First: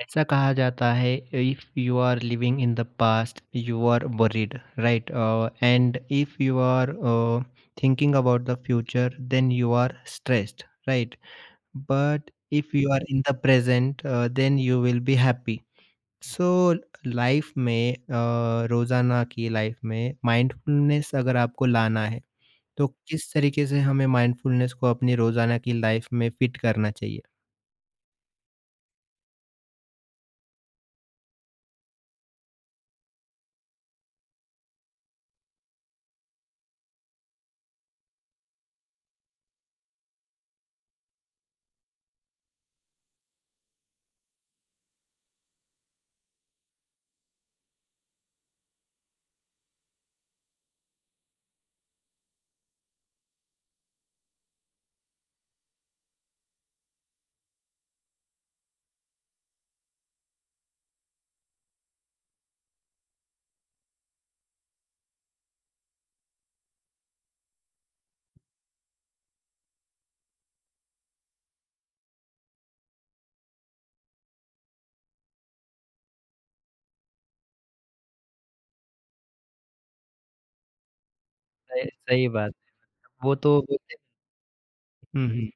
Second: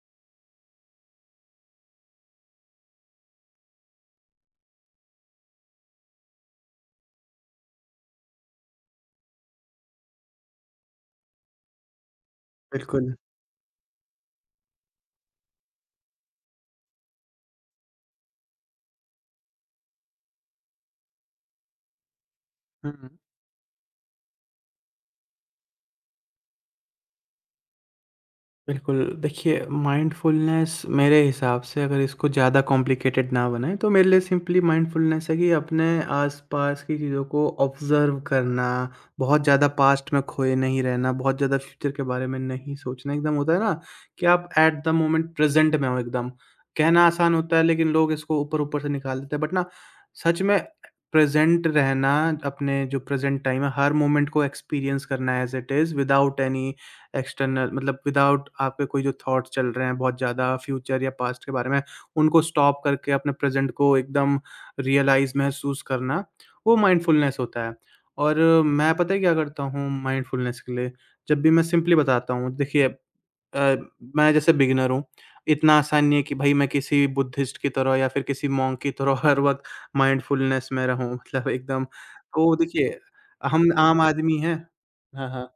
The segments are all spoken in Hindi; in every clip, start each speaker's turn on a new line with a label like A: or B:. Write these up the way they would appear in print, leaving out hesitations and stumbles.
A: ऐसा कहा जाता है। If you are living in the past you are worried right. And if you are thinking about the future then you are stressed right. But if you are
B: बिल्कुल,
A: in the present then you will be happy. So life में रोजाना की लाइफ में माइंडफुलनेस अगर आपको लाना है तो
B: हुँ,
A: किस तरीके से हमें माइंडफुलनेस को अपनी रोजाना की लाइफ में फिट करना चाहिए।
B: बिल्कुल। देखिए, माइंडफुलनेस मेरे हिसाब से अगर इसको ज़्यादा कॉम्प्लिकेटेड ना बनाएँ तो मेरे लिए सिंपली माइंडफुलनेस है कि अपने आस-पास की चीज़ों को ऑब्ज़र्व करना, बहुत ज़्यादा पास्ट में खोए नहीं रहना, बहुत ज़्यादा फ्यूचर के बारे में नहीं सोचना। एकदम होता है ना कि आप एट द मोमेंट प्रेज़ेंट में हो एकदम। कहना आसान होता है लेकिन लोग इसको ऊपर-ऊपर से निकाल देते हैं, बट ना सच में प्रेज़ेंट रहना, अपने जो प्रेज़ेंट टाइम है हर मोमेंट को एक्सपीरियंस करना as it is without any external, मतलब विदाउट आपके कोई जो थॉट्स चल रहे हैं बहुत ज़्यादा फ्यूचर या पास्ट के बारे में, उनको स्टॉप करके अपने प्रेज़ेंट को एकदम रियलाइज़ महसूस करना, वो माइंडफुलनेस होता है। और मैं, पता है क्या करता हूँ माइंडफुलनेस के लिए? जब भी मैं सिंपली बताता हूँ, देखिए, अ, मैं जैसे बिगिनर हूँ, इतना आसान नहीं है कि भई मैं किसी बुद्धिस्ट की तरह या फिर किसी मॉन्क की तरह हर वक़्त माइंडफुलनेस में रहूँ, मतलब
A: सही।
B: एकदम।
A: सही बात।
B: तो देखिए,
A: वो तो
B: हम
A: वो-
B: आम आदमी हैं, हाँ,
A: हम्म हम्म,
B: हाँ।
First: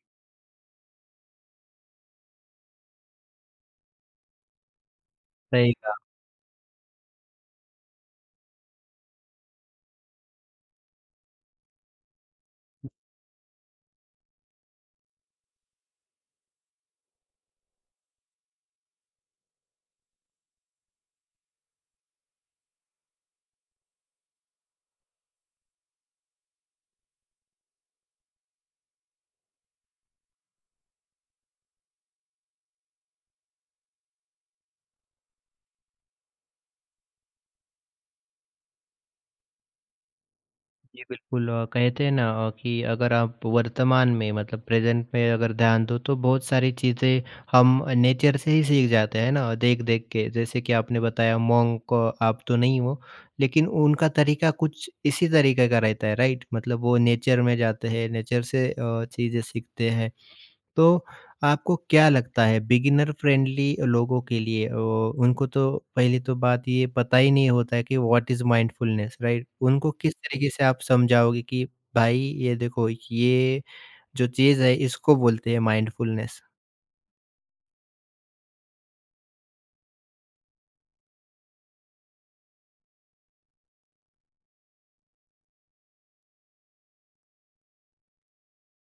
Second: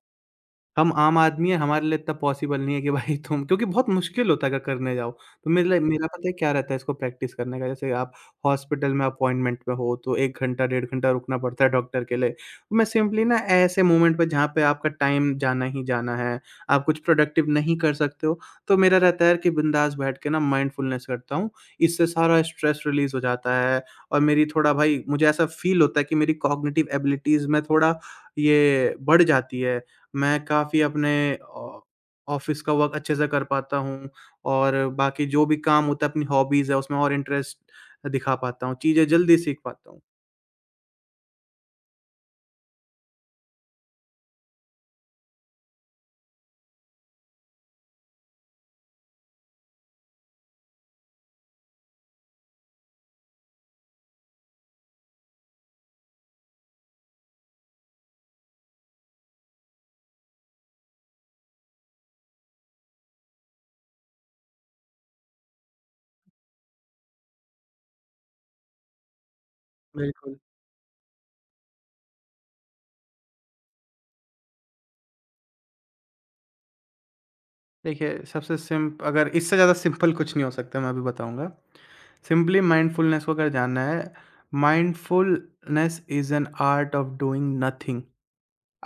B: हम आम आदमी हैं, हमारे लिए इतना पॉसिबल नहीं है कि भाई तुम, क्योंकि बहुत मुश्किल होता है अगर करने जाओ। तो मेरे
A: सही।
B: लिए मेरा पता है क्या रहता है इसको प्रैक्टिस करने का, जैसे आप हॉस्पिटल में अपॉइंटमेंट पे हो, तो 1 घंटा, डेढ़ घंटा रुकना पड़ता है डॉक्टर के लिए। तो मैं सिंपली ना ऐसे मोमेंट पे जहाँ पे आपका टाइम जाना ही जाना है, आप कुछ प्रोडक्टिव नहीं कर सकते हो, तो मेरा रहता है कि बिंदास बैठ के ना माइंडफुलनेस करता हूँ। इससे सारा स्ट्रेस रिलीज़ हो जाता है, और मेरी थोड़ा, भाई मुझे ऐसा फ़ील होता है कि मेरी कॉग्निटिव एबिलिटीज़ में थोड़ा ये बढ़ जाती है। मैं काफ़ी अपने ऑ ऑफ़िस का वर्क अच्छे से कर पाता हूँ, और बाकी जो भी काम होता है, अपनी हॉबीज़ है उसमें और इंटरेस्ट दिखा पाता हूँ, चीज़ें जल्दी सीख पाता हूँ।
A: जी, बिल्कुल कहते हैं ना कि अगर आप वर्तमान में मतलब प्रेजेंट में अगर ध्यान दो तो बहुत सारी चीज़ें हम नेचर से ही सीख जाते हैं ना देख देख के जैसे कि आपने बताया मॉन्क आप तो नहीं हो लेकिन उनका तरीका कुछ इसी तरीके का रहता है राइट मतलब वो नेचर में जाते हैं नेचर से चीज़ें सीखते हैं। तो आपको क्या लगता है बिगिनर फ्रेंडली लोगों के लिए उनको तो पहली तो बात ये पता ही नहीं होता है कि व्हाट इज माइंडफुलनेस राइट? उनको किस
B: बिल्कुल,
A: तरीके से आप समझाओगे कि भाई ये देखो ये जो चीज़ है इसको बोलते हैं माइंडफुलनेस?
B: देखिए, सबसे सिम्प अगर इससे ज़्यादा सिंपल कुछ नहीं हो सकता, मैं अभी बताऊँगा। सिंपली माइंडफुलनेस को अगर जानना है, mindfulness is an art of doing nothing.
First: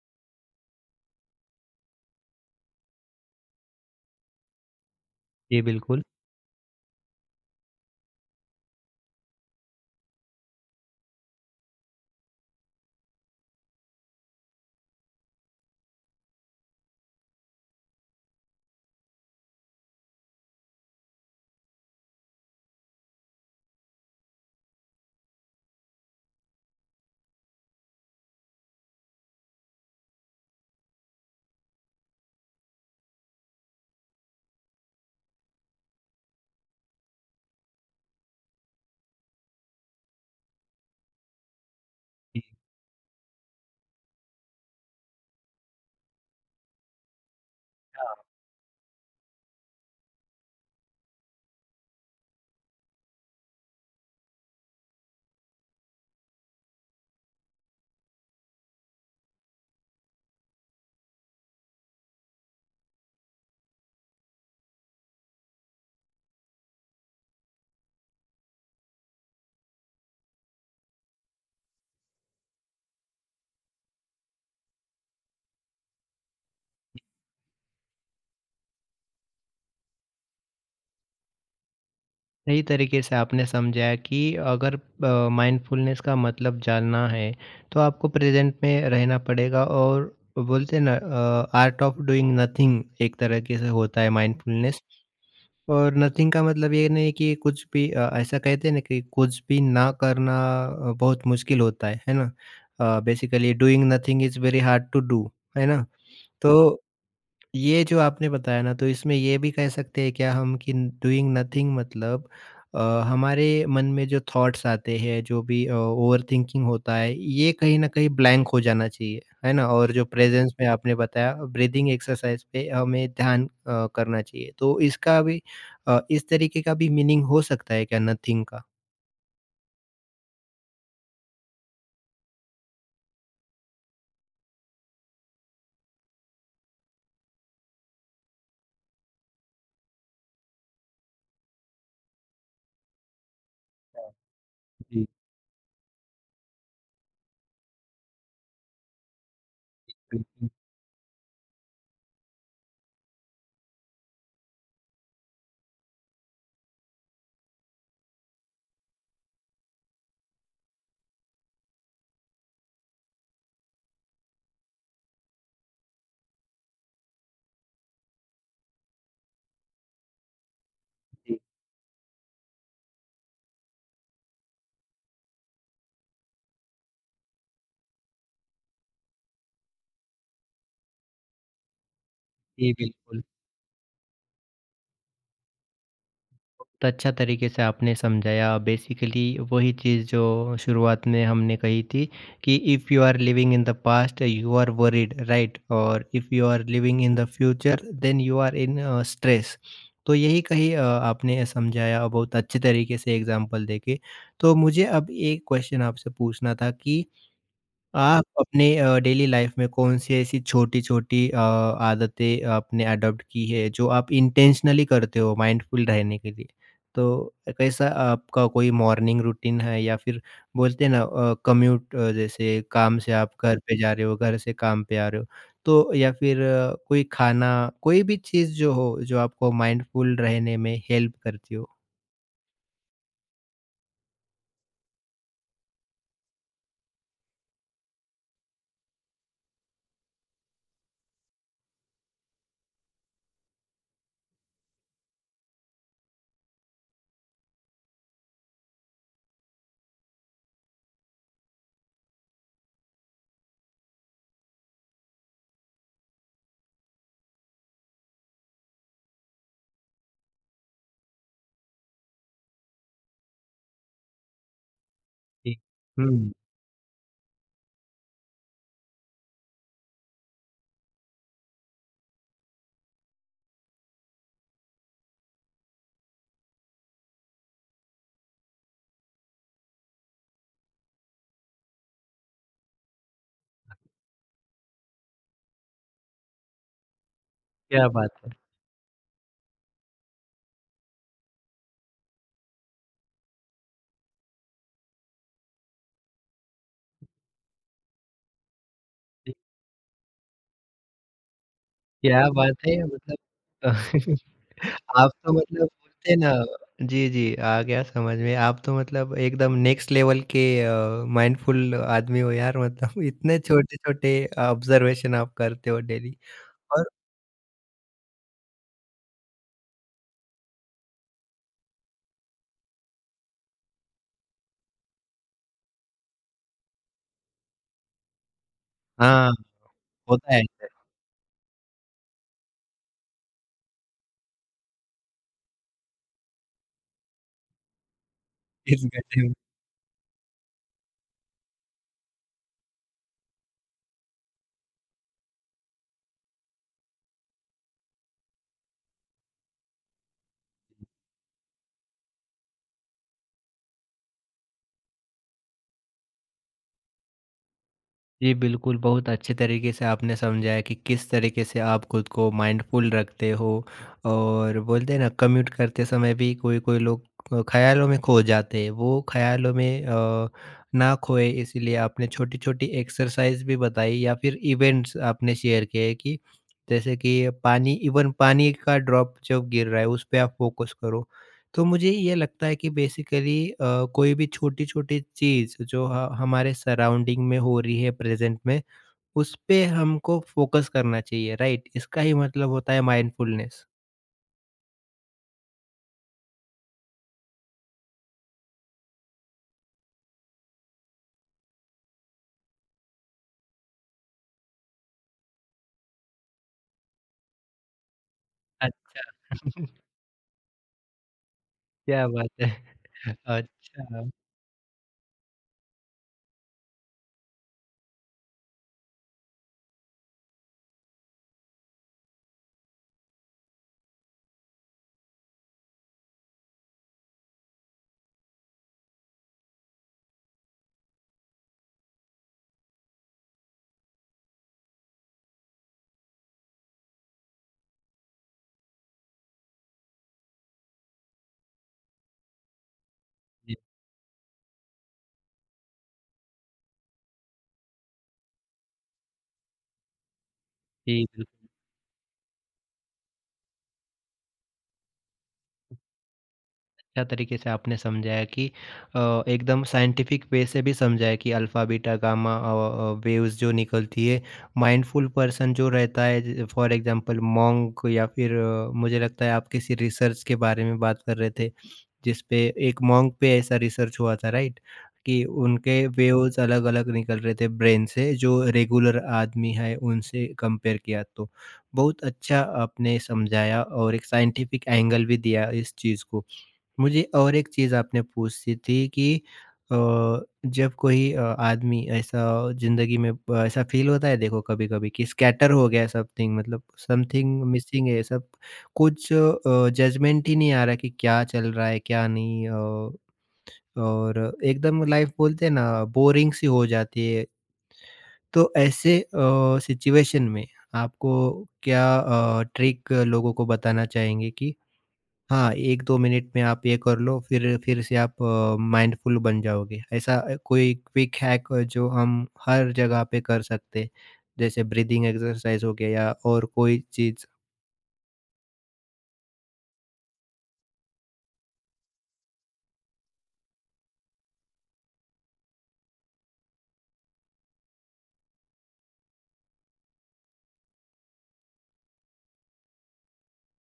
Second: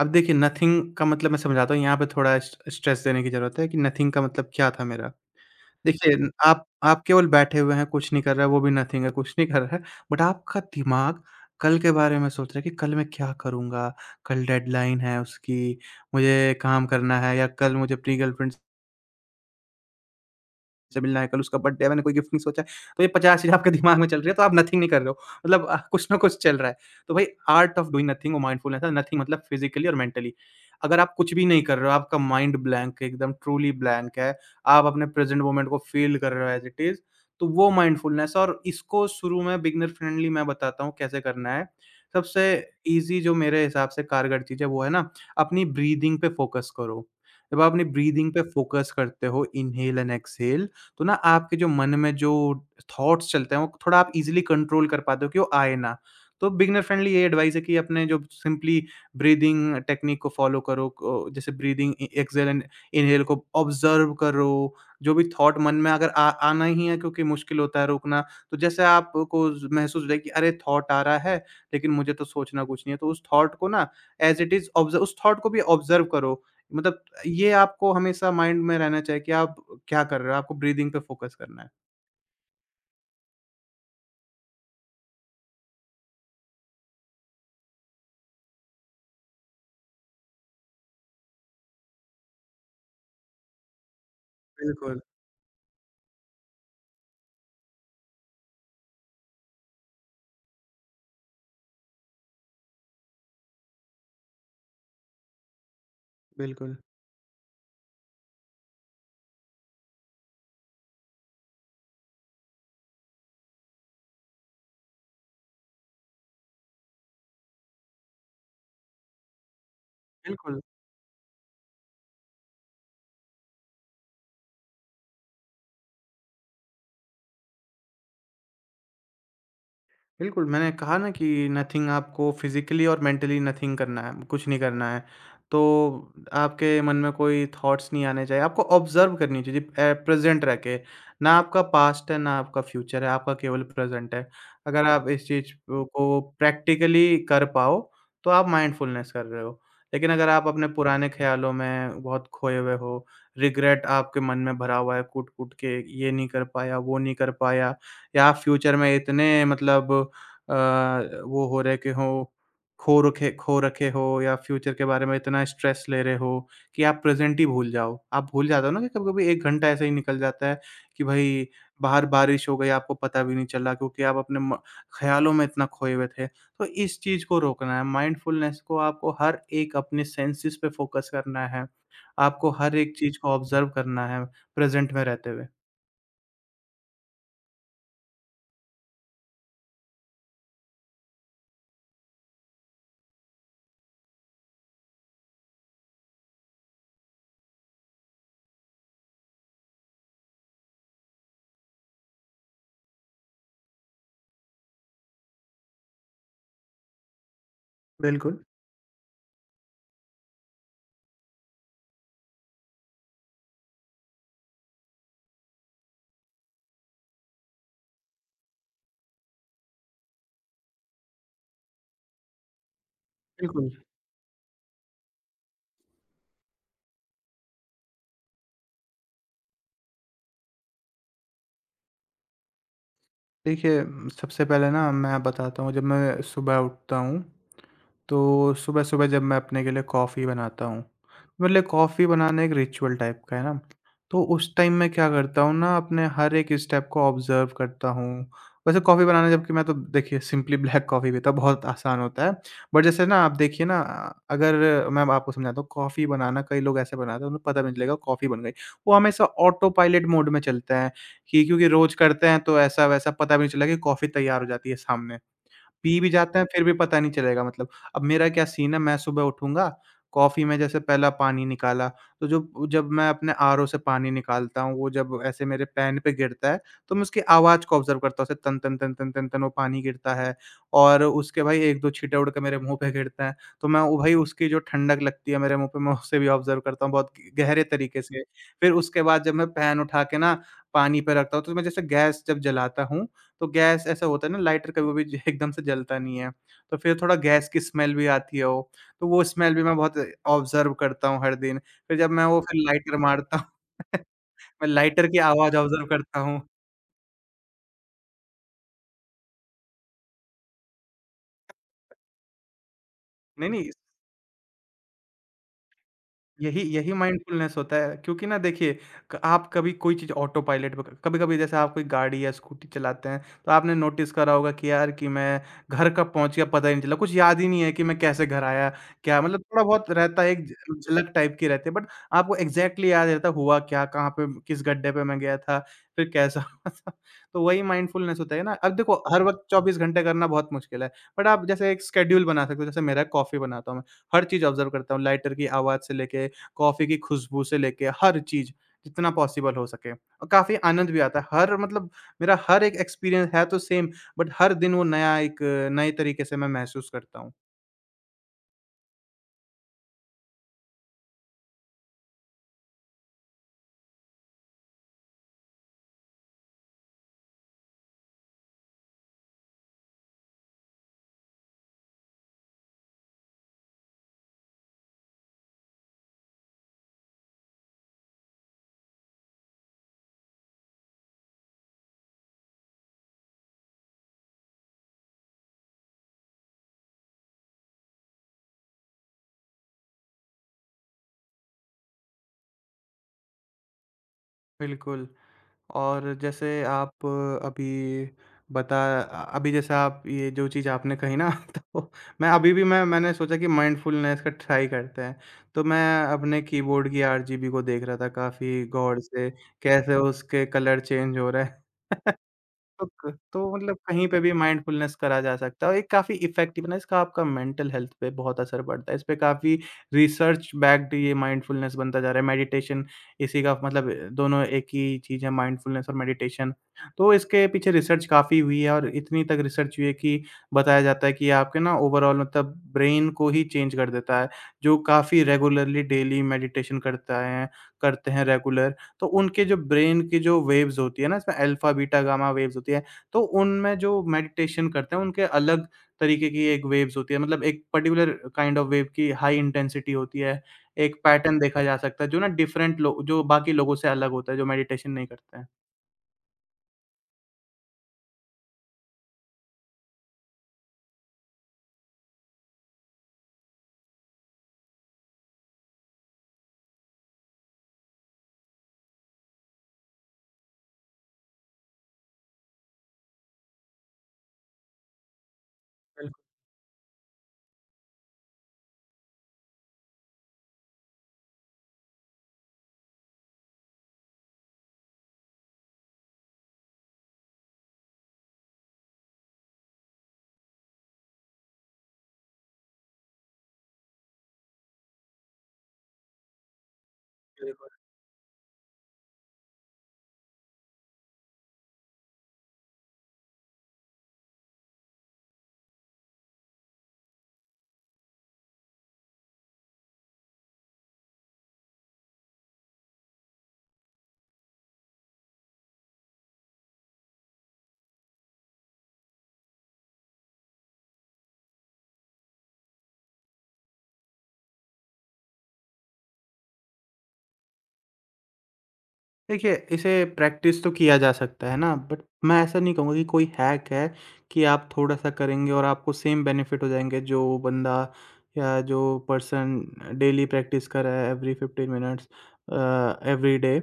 B: अब देखिए, नथिंग का मतलब मैं समझाता हूँ, यहाँ पे थोड़ा स्ट्रेस देने की ज़रूरत है कि नथिंग का मतलब क्या था मेरा?
A: जी, बिल्कुल।
B: देखिए न आप केवल बैठे हुए हैं, कुछ नहीं कर रहे हैं, वो भी नथिंग है, कुछ नहीं कर रहे हैं, बट आपका दिमाग कल के बारे में सोच रहा है कि कल मैं क्या करूँगा? कल डेडलाइन है उसकी, मुझे काम करना है, या कल मुझे अपनी गर्लफ्रेंड से मिलना है, कल उसका बर्थडे है, मैंने कोई गिफ्ट नहीं सोचा है। तो ये 50,000 आपके दिमाग में चल रही है, तो आप नथिंग नहीं कर रहे हो। मतलब कुछ ना कुछ चल रहा है। तो भाई आर्ट ऑफ डूइंग नथिंग और माइंडफुलनेस है, नथिंग मतलब फिज़िकली और मेंटली। अगर आप कुछ भी नहीं कर रहे हो, आपका माइंड ब्लैंक है, एकदम ट्रूली ब्लैंक है, आप अपने प्रेज़ेंट मोमेंट को फ़ील कर रहे हो एज़ इट इज़, तो वो माइंडफुलनेस, और इसको शुरू में बिगिनर फ्रेंडली मैं बताता हूँ कैसे करना है। सबसे ईज़ी जो मेरे हिसाब से कारगर चीज़ है, वो है ना अपनी ब्रीथिंग पे फ़ोकस करो। जब आप अपनी
A: हाँ,
B: ब्रीथिंग पे फ़ोकस करते हो, इन्हेल एंड एक्सहेल, तो ना आपके जो मन में जो थॉट्स चलते हैं, वो थोड़ा आप ईज़िली कंट्रोल कर पाते हो कि वो आए ना। तो बिगिनर फ्रेंडली ये एडवाइस है कि अपने जो सिंपली ब्रीथिंग टेक्निक को फ़ॉलो करो को, जैसे breathing a exhale and inhale को ऑब्ज़र्व करो। जो भी थॉट मन में अगर आ आना ही है, क्योंकि मुश्किल होता है रोकना, तो जैसे आपको ज़ महसूस हो जाए कि अरे! थॉट आ रहा है, लेकिन मुझे तो सोचना कुछ नहीं है। तो उस थॉट को ना एज़ इट इज़ ऑब्ज़ उस थॉट को भी ऑब्ज़र्व करो। मतलब ये आपको हमेशा माइंड में रहना चाहिए कि आप क्या कर रहे हो, आपको ब्रीथिंग पे फोकस करना है।
A: सही तरीके से आपने समझाया कि अगर माइंडफुलनेस का मतलब जानना है तो आपको प्रेज़ेंट में रहना पड़ेगा और बोलते हैं ना आर्ट ऑफ डूइंग नथिंग एक तरीके से होता है माइंडफुलनेस।
B: बिल्कुल,
A: और नथिंग का मतलब ये नहीं कि कुछ भी ऐसा कहते हैं ना कि कुछ भी ना करना बहुत मुश्किल होता है ना? Basically doing nothing is very hard to do, है ना?
B: बिल्कुल।
A: तो ये जो आपने बताया ना, तो इसमें ये भी कह सकते हैं क्या हम कि डूइंग नथिंग मतलब अ, हमारे मन में जो थॉट्स आते हैं, जो भी ओवरथिंकिंग होता है, ये कहीं न कहीं ब्लैंक हो जाना चाहिए, है ना? और जो प्रेज़ेंस
B: बिल्कुल।
A: में आपने बताया ब्रीथिंग एक्सरसाइज़ पे हमें ध्यान करना चाहिए। तो इसका भी इस तरीके का भी मीनिंग हो सकता है क्या नथिंग का?
B: बिल्कुल, मैंने कहा ना कि नथिंग आपको फिज़िकली और मेंटली नथिंग करना है, कुछ नहीं करना है। तो आपके मन में कोई थॉट्स नहीं आने चाहिए, आपको ऑब्ज़र्व करनी चाहिए प्रेज़ेंट रह के। ना आपका पास्ट है, ना आपका फ्यूचर है, आपका केवल प्रेज़ेंट है। अगर
A: जी,
B: आप इस चीज़ को प्रैक्टिकली कर पाओ, तो आप माइंडफुलनेस कर रहे हो। लेकिन अगर आप
A: बिल्कुल।
B: अपने पुराने ख़्यालों में बहुत खोए हुए हो, रिग्रेट आपके मन में भरा हुआ है कूट-कूट के, ये नहीं कर पाया, वो नहीं कर पाया, या आप फ्यूचर में इतने मतलब वो हो रहे के हों, खो रखे हो, या फ्यूचर के बारे में इतना स्ट्रेस ले रहे हो कि आप प्रेज़ेंट ही भूल जाओ। आप भूल जाते हो ना कि कभी-कभी 1 घंटा ऐसे ही निकल जाता है कि
A: जी,
B: भई बाहर बारिश हो गई, आपको पता भी नहीं चला, क्योंकि आप अपने म ख़्यालों में इतना खोए हुए थे। तो इस चीज़ को रोकना है, माइंडफुलनेस को आपको हर एक अपने सेंसेस पे फ़ोकस करना है। आपको
A: जी,
B: हर एक चीज़
A: बिल्कुल।
B: को ऑब्ज़र्व करना है प्रेज़ेंट में रहते हुए।
A: बहुत अच्छा तरीके से आपने समझाया बेसिकली वही चीज़ जो शुरुआत में हमने कही थी कि if you are living in the past you are worried right और if you are living in the future then you are in stress. तो यही कही आपने समझाया बहुत अच्छे तरीके से एग्जांपल देके। तो मुझे अब एक क्वेश्चन आपसे पूछना था कि आप
B: बिल्कुल,
A: अपने डेली लाइफ में कौन-सी ऐसी छोटी-छोटी आदतें आपने एडॉप्ट की है जो आप इंटेंशनली करते हो माइंडफुल रहने के लिए? तो कैसा आपका कोई मॉर्निंग रूटीन है या फिर बोलते हैं ना कम्यूट जैसे काम से आप घर
B: बिल्कुल।
A: पे जा रहे हो, घर से काम पे आ रहे हो, तो या फिर कोई खाना, कोई भी चीज़ जो हो, जो आपको माइंडफुल रहने में हेल्प करती हो?
B: देखिए, सबसे पहले ना मैं बताता हूँ जब मैं सुबह उठता हूँ, तो सुबह-सुबह जब मैं अपने के लिए कॉफ़ी बनाता हूँ, तो मेरे लिए कॉफ़ी बनाना एक रिचुअल टाइप का है ना। तो उस टाइम मैं क्या करता हूँ ना, अपने हर एक स्टेप को ऑब्ज़र्व करता हूँ। वैसे कॉफ़ी बनाना, जबकि मैं तो देखिए सिंपली ब्लैक कॉफ़ी पीता हूँ, बहुत आसान होता है। बट जैसे ना आप देखिए ना, अगर मैं अब आपको समझाता हूँ, कॉफ़ी बनाना कई लोग ऐसे बनाते हैं, उन्हें पता भी नहीं चलेगा कॉफ़ी बन गई। वो हमेशा ऑटो पायलट मोड में चलता है। कि क्योंकि रोज़ करते हैं तो ऐसा-वैसा पता भी नहीं चला कि कॉफ़ी तैयार हो जाती है सामने।
A: जी।
B: पी भी
A: हुँ,
B: जाते हैं फिर भी पता नहीं चलेगा, मतलब। अब मेरा क्या सीन है, मैं सुबह उठूँगा, कॉफ़ी में जैसे पहला पानी निकाला, तो जो जब मैं अपने आरओ से पानी निकालता हूँ, वो जब ऐसे मेरे पैन पे गिरता है, तो मैं उसकी आवाज़ को ऑब्ज़र्व करता हूँ, ऐसे तन, तन, तन, तन, तन, तन, वो पानी गिरता है, और उसके भाई 1-2 छींटे उड़ के मेरे मुँह पे गिरते हैं। तो मैं वो, भाई उसकी जो ठंडक लगती है मेरे मुँह पे, मैं उसे भी ऑब्ज़र्व करता हूँ बहुत गहरे
A: क्या
B: तरीके
A: बात
B: से।
A: है!
B: फिर उसके बाद जब मैं पैन उठा के ना पानी पे रखता हूँ, तो मैं जैसे गैस जब जलाता हूँ, तो गैस ऐसा होता है ना, लाइटर कभी-कभी ज एकदम से जलता नहीं है, तो फिर थोड़ा गैस की स्मेल भी आती है वो, तो वो स्मेल भी मैं बहुत ऑब्ज़र्व करता हूँ हर दिन। फिर जब
A: क्या
B: मैं वो फिर
A: बात है!
B: लाइटर
A: मतलब
B: मारता हूँ मैं लाइटर
A: आप
B: की
A: तो
B: आवाज़
A: मतलब
B: ऑब्ज़र्व
A: बोलते हैं
B: करता
A: ना
B: हूँ।
A: जी, जी, आ गया समझ में। आप तो मतलब एकदम नेक्स्ट लेवल के माइंडफुल आदमी हो यार मतलब इतने
B: नहीं, नहीं,
A: छोटे-छोटे ऑब्जर्वेशन आप करते हो डेली
B: यही
A: और
B: यही माइंडफुलनेस होता है, क्योंकि ना देखिए, आप कभी कोई चीज़ ऑटो पायलट पे, कभी कभी जैसे आप कोई गाड़ी या स्कूटी चलाते हैं, तो आपने नोटिस करा होगा कि यार कि मैं घर कब पहुंच गया पता ही नहीं चला, कुछ याद ही नहीं है कि मैं कैसे घर आया। क्या
A: हाँ,
B: मतलब, थोड़ा बहुत रहता है,
A: होता है
B: एक
A: ऐसे
B: झलक टाइप की रहती है, बट आपको एग्जैक्टली याद रहता है, हुआ क्या, कहाँ पे किस गड्ढे पे मैं गया था, फिर कैसा हुआ था। तो वही माइंडफुलनेस होता है ना, अब
A: इस
B: देखो हर
A: गड्ढे में।
B: वक्त 24 घंटे करना बहुत मुश्किल है, बट आप जैसे एक स्केड्यूल बना सकते हो, जैसे मेरा कॉफ़ी बनाता हूँ मैं, हर चीज़ ऑब्जर्व करता हूँ, लाइटर की आवाज़ से लेके कॉफ़ी की खुशबू से लेके हर चीज़, जितना पॉसिबल हो सके, और काफ़ी आनंद भी आता है। हर मतलब मेरा हर एक एक्सपीरियंस है तो सेम, बट हर दिन वो नया एक नए तरीके से मैं महसूस करता हूँ।
A: जी, बिल्कुल, बहुत अच्छे तरीके से आपने समझाया कि किस तरीके से आप खुद को माइंडफुल रखते हो और बोलते हैं ना कम्यूट करते समय भी कोई-कोई लोग ख़्यालों में खो जाते हैं। वो ख़्यालों में ना खोए इसीलिए आपने छोटी-छोटी एक्सरसाइज़ भी बताई या फिर इवेंट्स आपने शेयर किए कि जैसे कि पानी इवन पानी का ड्रॉप जब गिर रहा है, उस पे आप फ़ोकस करो। तो मुझे ये लगता है कि बेसिकली कोई भी छोटी-छोटी चीज़ जो ह हमारे सराउंडिंग में हो रही है प्रेज़ेंट में, उस पे हमको फ़ोकस करना चाहिए, राइट? इसका ही मतलब होता है माइंडफुलनेस।
B: बिल्कुल, और जैसे आप अभी अभी जैसे आप ये जो चीज़ आपने कही ना। तो मैं अभी भी मैंने सोचा कि माइंडफुलनेस का ट्राई करते हैं। तो मैं अपने कीबोर्ड की आरजीबी को देख रहा था काफ़ी गौर
A: अच्छा।
B: से, कैसे उसके कलर चेंज हो रहे हैं।
A: क्या बात है।
B: ओके, तो मतलब
A: अच्छा,
B: कहीं पे भी माइंडफुलनेस करा जा सकता है, और एक काफ़ी इफ़ेक्टिव ना, इसका आपका मेंटल हेल्थ पे बहुत असर पड़ता है। इस पे काफ़ी रिसर्च बैक्ड ये माइंडफुलनेस बनता जा रहा है, मेडिटेशन इसी का मतलब, दोनों एक ही चीज़ है, माइंडफुलनेस और मेडिटेशन। तो इसके पीछे रिसर्च काफ़ी हुई है, और इतनी तक रिसर्च हुई है कि बताया जाता है कि ये आपके ना ओवरऑल मतलब ब्रेन को ही चेंज कर देता है, जो काफ़ी रेगुलरली डेली मेडिटेशन करता है, करते हैं रेगुलर, तो उनके जो ब्रेन की जो वेव्स होती है ना, इसमें अल्फा, बीटा, गामा वेव्स होती है, तो
A: जी,
B: उनमें जो मेडिटेशन करते हैं, उनके अलग तरीके की एक वेव्स होती है। मतलब एक पर्टिकुलर काइंड ऑफ वेव की हाई इंटेंसिटी होती है। एक
A: जी,
B: पैटर्न
A: बिल्कुल।
B: देखा जा सकता है, जो ना डिफरेंट लो जो बाकी लोगों से अलग होता है, जो मेडिटेशन नहीं करते हैं।
A: अच्छा तरीके से आपने समझाया कि एकदम साइंटिफिक वे से भी समझाया कि अल्फा बीटा गामा वेव्स जो निकलती है माइंडफुल पर्सन जो रहता है फॉर एग्जांपल मॉन्क या फिर मुझे लगता है आप किसी रिसर्च के बारे में बात कर रहे थे जिस पे एक मॉन्क पे ऐसा रिसर्च हुआ था राइट कि उनके
B: बिल्कुल,
A: वेव्स अलग अलग निकल रहे थे ब्रेन से जो रेगुलर आदमी है उनसे कंपेयर किया तो बहुत अच्छा आपने समझाया और एक साइंटिफिक एंगल भी दिया इस चीज़ को। मुझे और एक चीज़ आपने पूछी थी कि अ, जब कोई आदमी ऐसा ज़िंदगी में ब ऐसा फ़ील होता है देखो कभी-कभी कि स्कैटर हो गया है समथिंग मतलब समथिंग
B: बिल्कुल।
A: मिसिंग है सब कुछ जजमेंट ही नहीं आ रहा कि क्या चल रहा है, क्या नहीं और एकदम लाइफ़ बोलते हैं ना बोरिंग सी हो जाती है। तो ऐसे सिचुएशन में आपको क्या ट्रिक लोगों को बताना चाहेंगे कि हाँ, 1-2 मिनट में आप ये कर लो, फिर से आप माइंडफुल बन जाओगे। ऐसा कोई क्विक हैक जो हम हर जगह पे कर सकते हैं, जैसे ब्रीथिंग एक्सरसाइज हो गया या और कोई चीज़?
B: देखिए, इसे प्रैक्टिस तो किया जा सकता है ना, बट मैं ऐसा नहीं कहूँगा कि कोई हैक है कि आप थोड़ा-सा करेंगे और आपको सेम बेनिफिट हो जाएँगे, जो बंदा या जो पर्सन डेली प्रैक्टिस कर रहा है एवरी 15 मिनट्स, एवरी डे।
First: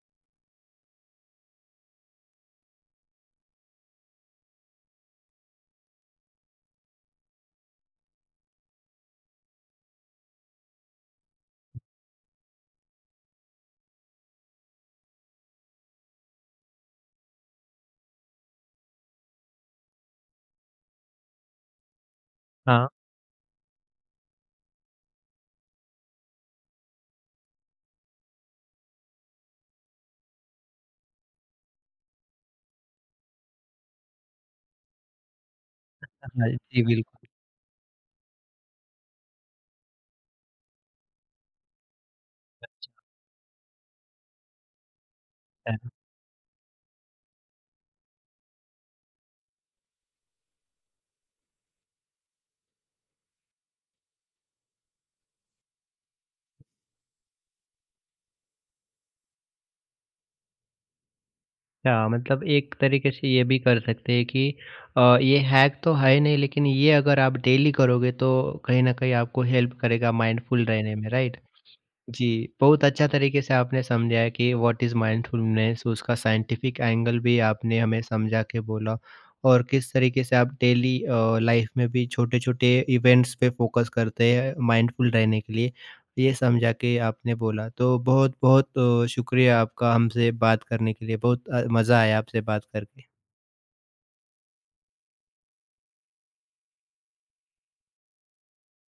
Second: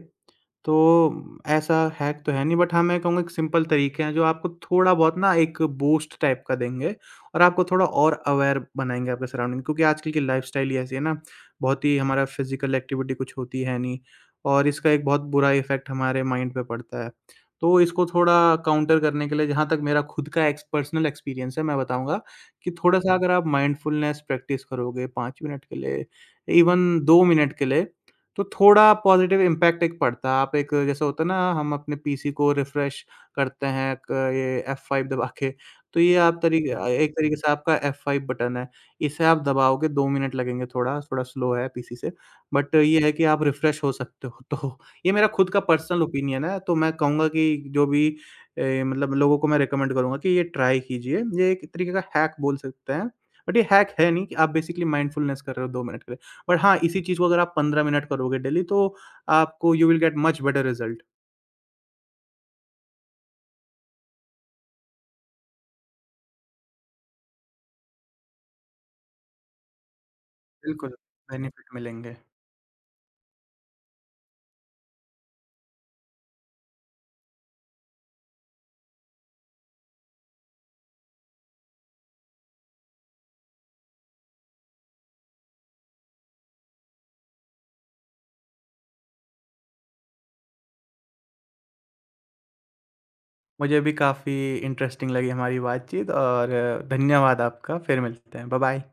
B: तो ऐसा हैक तो है नहीं, बट हाँ, मैं कहूँगा एक सिंपल तरीके हैं जो आपको थोड़ा-बहुत ना एक बूस्ट टाइप का देंगे, और आपको थोड़ा और अवेयर बनाएँगे आपके सराउंडिंग, क्योंकि आजकल की लाइफ़स्टाइल ही ऐसी है ना, बहुत ही हमारा फिज़िकल एक्टिविटी कुछ होती है नहीं, और इसका एक बहुत बुरा इफ़ेक्ट हमारे माइंड पे पड़ता है। तो इसको थोड़ा काउंटर करने के लिए, जहाँ तक मेरा खुद का एक्स पर्सनल एक्सपीरियंस है, मैं बताऊँगा कि
A: हाँ,
B: थोड़ा-सा अगर आप माइंडफुलनेस प्रैक्टिस करोगे 5 मिनट के लिए, इवन 2 मिनट के लिए, तो थोड़ा पॉज़िटिव इम्पैक्ट एक पड़ता है। आप एक जैसा होता है ना, हम अपने पीसी को रिफ्रेश करते हैं क ये F5 दबा के, तो ये आप
A: हाँ जी,
B: एक
A: बिल्कुल।
B: तरीके से आपका F5 बटन है। इसे आप दबाओगे 2 मिनट लगेंगे, थोड़ा, थोड़ा स्लो है पीसी से, बट ये है कि आप रिफ्रेश हो सकते हो। तो ये मेरा खुद का पर्सनल ओपिनियन है, तो मैं कहूँगा कि जो भी मतलब लोगों को मैं रिकमेंड करूँगा कि ये ट्राई कीजिए। ये एक तरीके का हैक बोल सकते हैं, बट ये हैक है नहीं कि आप बेसिकली माइंडफुलनेस कर रहे हो 2 मिनट के लिए। बट हाँ, इसी चीज़ को अगर आप 15 मिनट करोगे डेली, तो आपको you will get much better result.
A: अच्छा, मतलब एक तरीके से ये भी कर सकते हैं कि ये हैक तो है नहीं, लेकिन ये अगर आप डेली करोगे, तो कहीं न कहीं आपको हेल्प करेगा माइंडफुल
B: बिल्कुल,
A: रहने में, राइट?
B: बेनिफिट मिलेंगे।
A: जी, बहुत अच्छा तरीके से आपने समझाया कि व्हाट इज़ माइंडफुलनेस उसका साइंटिफिक एंगल भी आपने हमें समझा के बोला और किस तरीके से आप डेली लाइफ में भी छोटे-छोटे इवेंट्स पे फोकस करते हैं माइंडफुल रहने के लिए, ये समझा के आपने बोला। तो बहुत-बहुत शुक्रिया आपका हमसे बात करने के लिए, बहुत मज़ा आया आपसे बात करके।
B: मुझे भी काफ़ी इंटरेस्टिंग लगी हमारी बातचीत, और धन्यवाद आपका। फिर मिलते हैं। बाय-बाय।